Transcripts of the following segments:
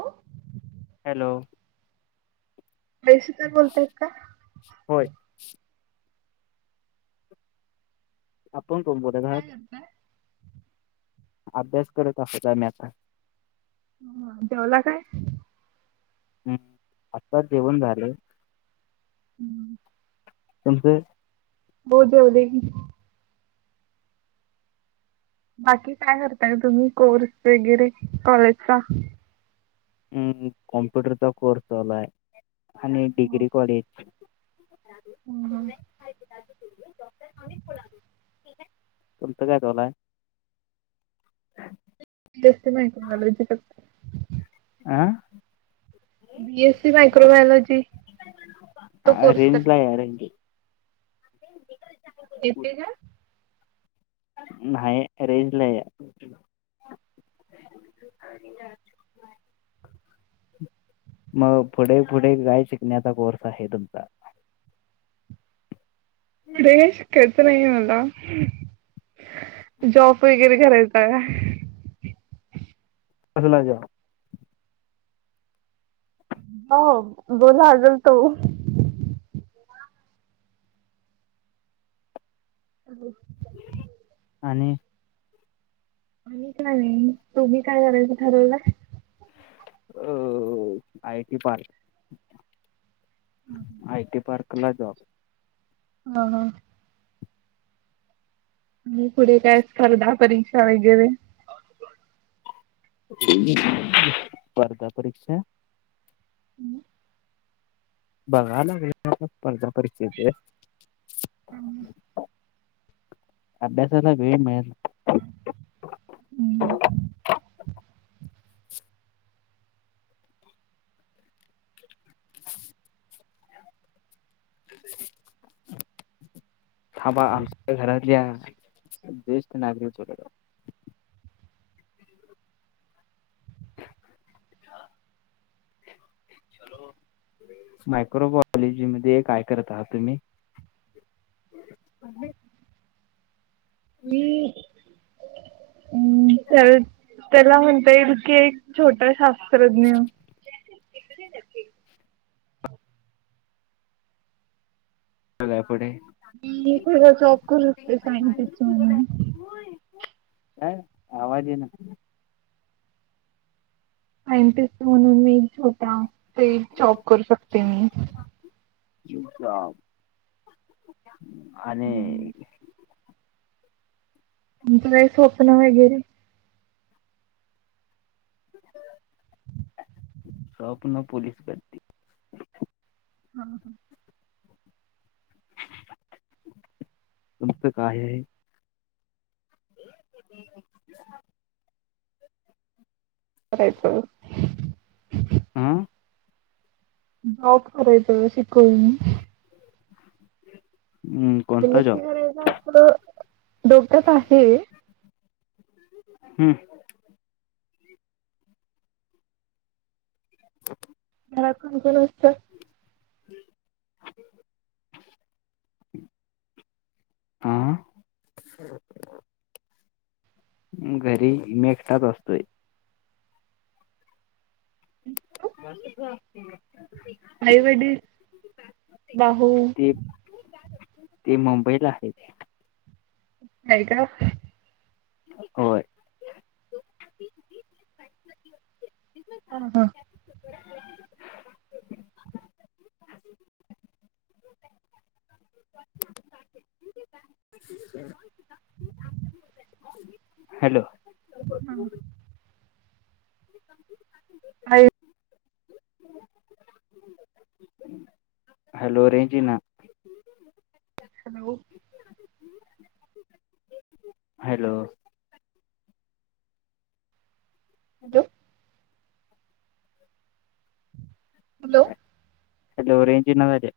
अ. Hello. आईशी तर बोलतायत का? होय. आपण कोण बोलत आहात? ताय अभ्यास करत आहोत आम्ही आता. ह, जेवला काय? हम्म, आत्ताच जेवण झाले. हं तुमचं? हो, जेवले की. बाकी काय करताय तुम्ही कोर्स वगैरे कॉलेजचा? ह्, कॉम्प्युटरचा कोर्स लाय आणि हो डिग्री कॉलेज. [unintelligible] हं हं. तुमचं काय चालू हाय? पी एसी मायक्रेनॉलॉजी फ. आह? बीएससी मायक्रोबायलॉजी तो कोर्स कर. कायर इथे ना नाही, रेंज नाही आहे. आणि मग पुढे, पुढे काय शिकण्याचा कोर्स आहे तुमचा? पुढे शिकायचं नाही आहे मला. जॉब वगैरे करायचा आहे अजला जा हो बोला आजल तो हो आणि आणिच नाही नाही तुम्ही काय करायचं ठरवला अ I T park I T park कला जॉक ह ह आणि पुढे काय स्पर्धा परीक्षा वगैरे स्पर्धा परीक्षा हम् बगाल विस स्पर्धा परीषयेत अभ्यासा एला वेळी मल हम्म [unintelligible] थांबा आमच्या घरातल्या ज्येष्ठ नागरिक च [unintelligible] मायक्रोबायलॉजी मध्ये काय करत आहात तुम्ही ह मी हम् त्या त्याला म्हणता येईल की एक छोटा शास्त्रज्ञ चल्या पुुढे म प सॉप करते सायंटिस्ट काय आवाज ये ना सायंटिस्ट म्हणून मी होता ते जॉब करू शकते मी आणि हम्म. तुमचं काही स्वप्न वगैरे स्वप्न पोलीस ब हम् हम तमत काय आहे [unintelligible] बच आं जॉब करायचं शिकून हम्म ए कोणता एसी जॉब करायला अस डोक्यात आहे हम्म [unintelligible] हकून कोत आ घरी मे एकटात असतोय [unintelligible] ब आईवडील भाऊ ते ते मुंबईला आहे नाहीय का हो हा हा [unintelligible] हॅलो हा [unintelligible] हॅलो रेंजीना येईना [unintelligible] हॅलो हो हॅलो हॅलो रेंज येण्याना झाली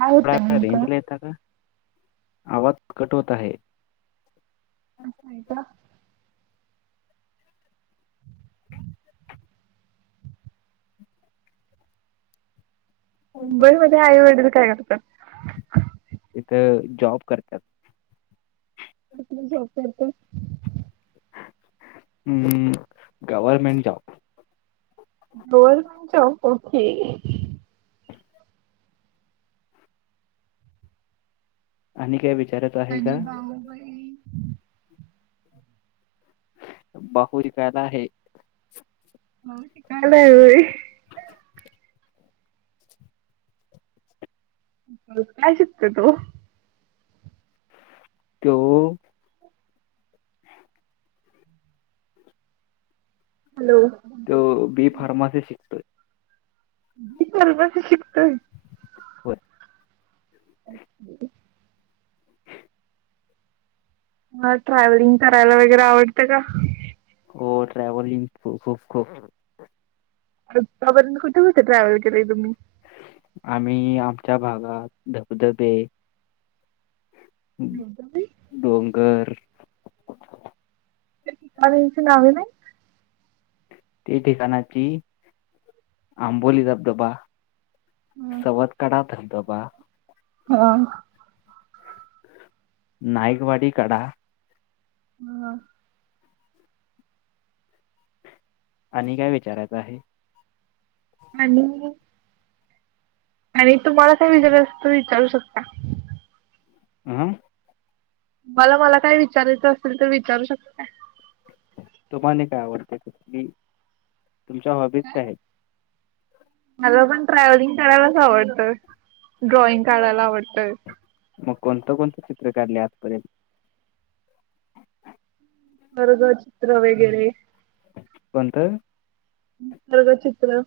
काय थोड होतंय वेळा नेमकं रेंजला येत का आवाज कट होत आहे असाय कि मुंबईमध्ये आईवडील काय करतात इथं जॉब करतात आपला जॉब करत हम्म गवर्मेंट जॉब जर पण च ओके आणि काय विचारात आणि भाऊ बहीण [unintelligible] म कायला काय शिकते तू तो हॅलो तो बी फार्मासि [unintelligible] शिकतोय हो [unintelligible] मला ट्रॅव्हलिंग करायला वगैरे आवडतं का हो ट्रॅव्हलिंग खूप खूप आत्तापर्ंत कुठे कसं ट्रॅव्हल केलंय तुम्ही आम्ही आमच्या भागात धबधबे डोंगर ची नाव नाही ते ठिकाणाची आंबोली धबधबा सवत काढ तत बा ह नाईकवाडी कडा हम आणि काय विचारायचं आहे हॅलो. आणि तुम्हाला काय विचार अस त विचारू शकता. आ. तुम्हाला मला काय विचारायचं असेल तर विचारू शकता. तुम्हाने काय आवडते की [unintelligible] तुमच्या हॉबीज काय आहेत. मला पण ट्रॅव्हलिंग करायलाच, आवडतंय ड्रॉइंग काढायला आवडत. मग कोणतं कोणतं चित्र काढले आजपर्यंत. खरगच चित्र वगैरे, कोणत? निसर्ग चित्र.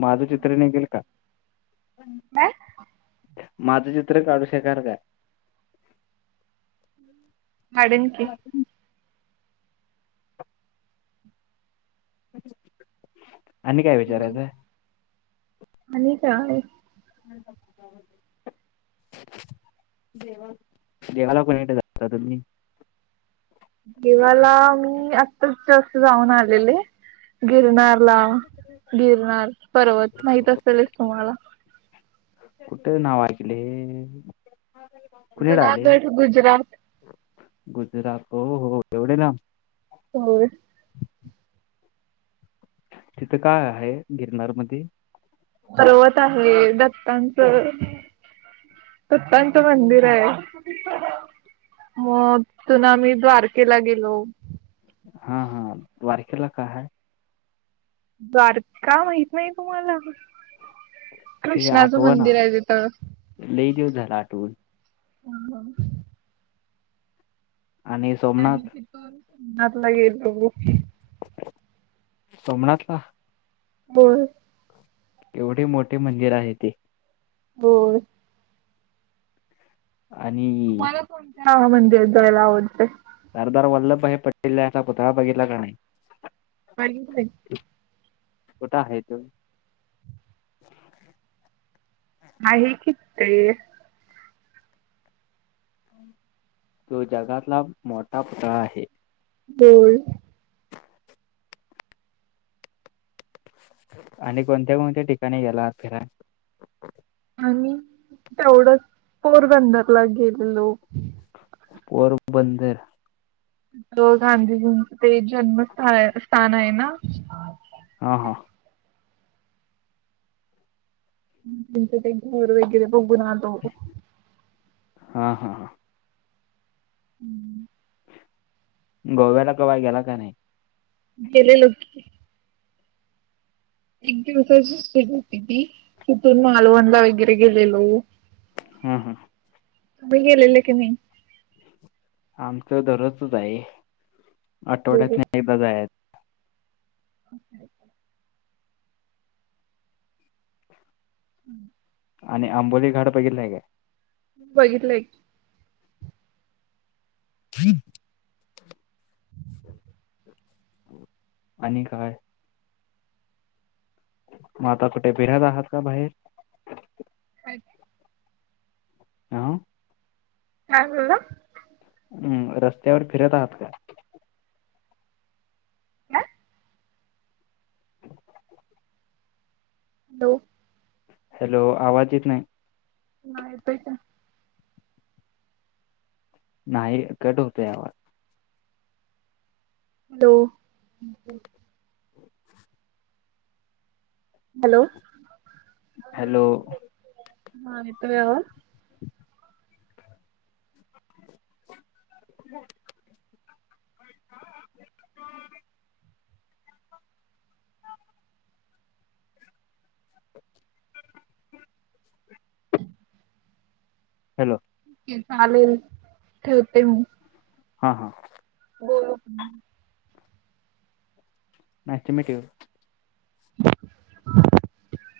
माझं चित्र निघेल का? काय? माझं चित्र काढू शकार का? हाडे न की. [unintelligible] आणि काय विचारायचं. आणि काय? ह ह [unintelligible] देवा देवाला कोणीट जात तुम्ही. [unintelligible] देवाला वू मी आत्ताच जास्ट जाऊन आलेले. गिरनार ला गिरनार, पर्वत माहीत असेलच तुम्हाला. कुठे नाव ऐकले? [unintelligible] खुले राधे जुनागढ गुजरात [unintelligible] गुजरात हो हो एवढे लांब. समोर [unintelligible] तिथं काय आहे गिरनार मध्ये. पर्वत आहे दत्तांचं. हत्तांच मंदिर आहे. मग तूना आम्ही द्वारकेला गेलो. हा हा द्वारकेला काय हाय? द्वारका माहित नाही तुम्हाला? ते कृष्णाचं आठवना मंदिर आहे तिथ. लई दिवस झाला आठवून आणि आणि सोमनाथ तिथं नाातला हे. [unintelligible] गेल सोमनाथला होय. एवढी मोठी मंदिर हाय ती. होय. आणि हा मंदि जला ओते [unintelligible] सरदार वल्लभभाई पटेल यांचा पुतळा बघितला का? अर्ग काय [unintelligible] कृठ हाय तो? आहे किच ते [unintelligible] तो जगातला मोठा पुतळा आहे. ओय आणि कोणत्या, कोणत्या ठिकाणी गेलात फिरा आणि तेवढं पोरबंदरला गेलेलो. पोरबंदर. तो गांधीजींचं चे जन्मथ स्थान स्थान आहे ना, हा हा. त्यांच्या काय घर वगैरे बघून आलो. हा ह हा. हम्म. गोव्याला कवा गेला का नाही? गेलेलो, गेलेलो. एक दिवसाचीे ट्रीप होती ती तिथून मालवणला वगैरे गेलेलो. हम्म हम्म. म गलेले की नाही? आमच दरोच आहे हो आठवड्यातन एकदा जाय अक [unintelligible] हम् [inaudible] आणि आंबोली घाड बघितला काय? बघितलंय. ह [inaudible] आणि काय? मग आता कुठे फिरत आहात का बाहेर? काय काय? ह. काय बोलला? हम्म रस्त्यावर फिरत आहात का? काय? ह [inaudible] हॅलो. हॅलो आवाज येत नाही. नाही येतय का? नाही कट होतोय आवाज. हॅलो. [inaudible] हॅलो. हॅलो. हा येतोय आवाज? [unintelligible] [inaudible] अम् [unintelligible] हॅलो. चालेल ठेवते मी. हा हा. बोलु. Nice to meet you. [unintelligible]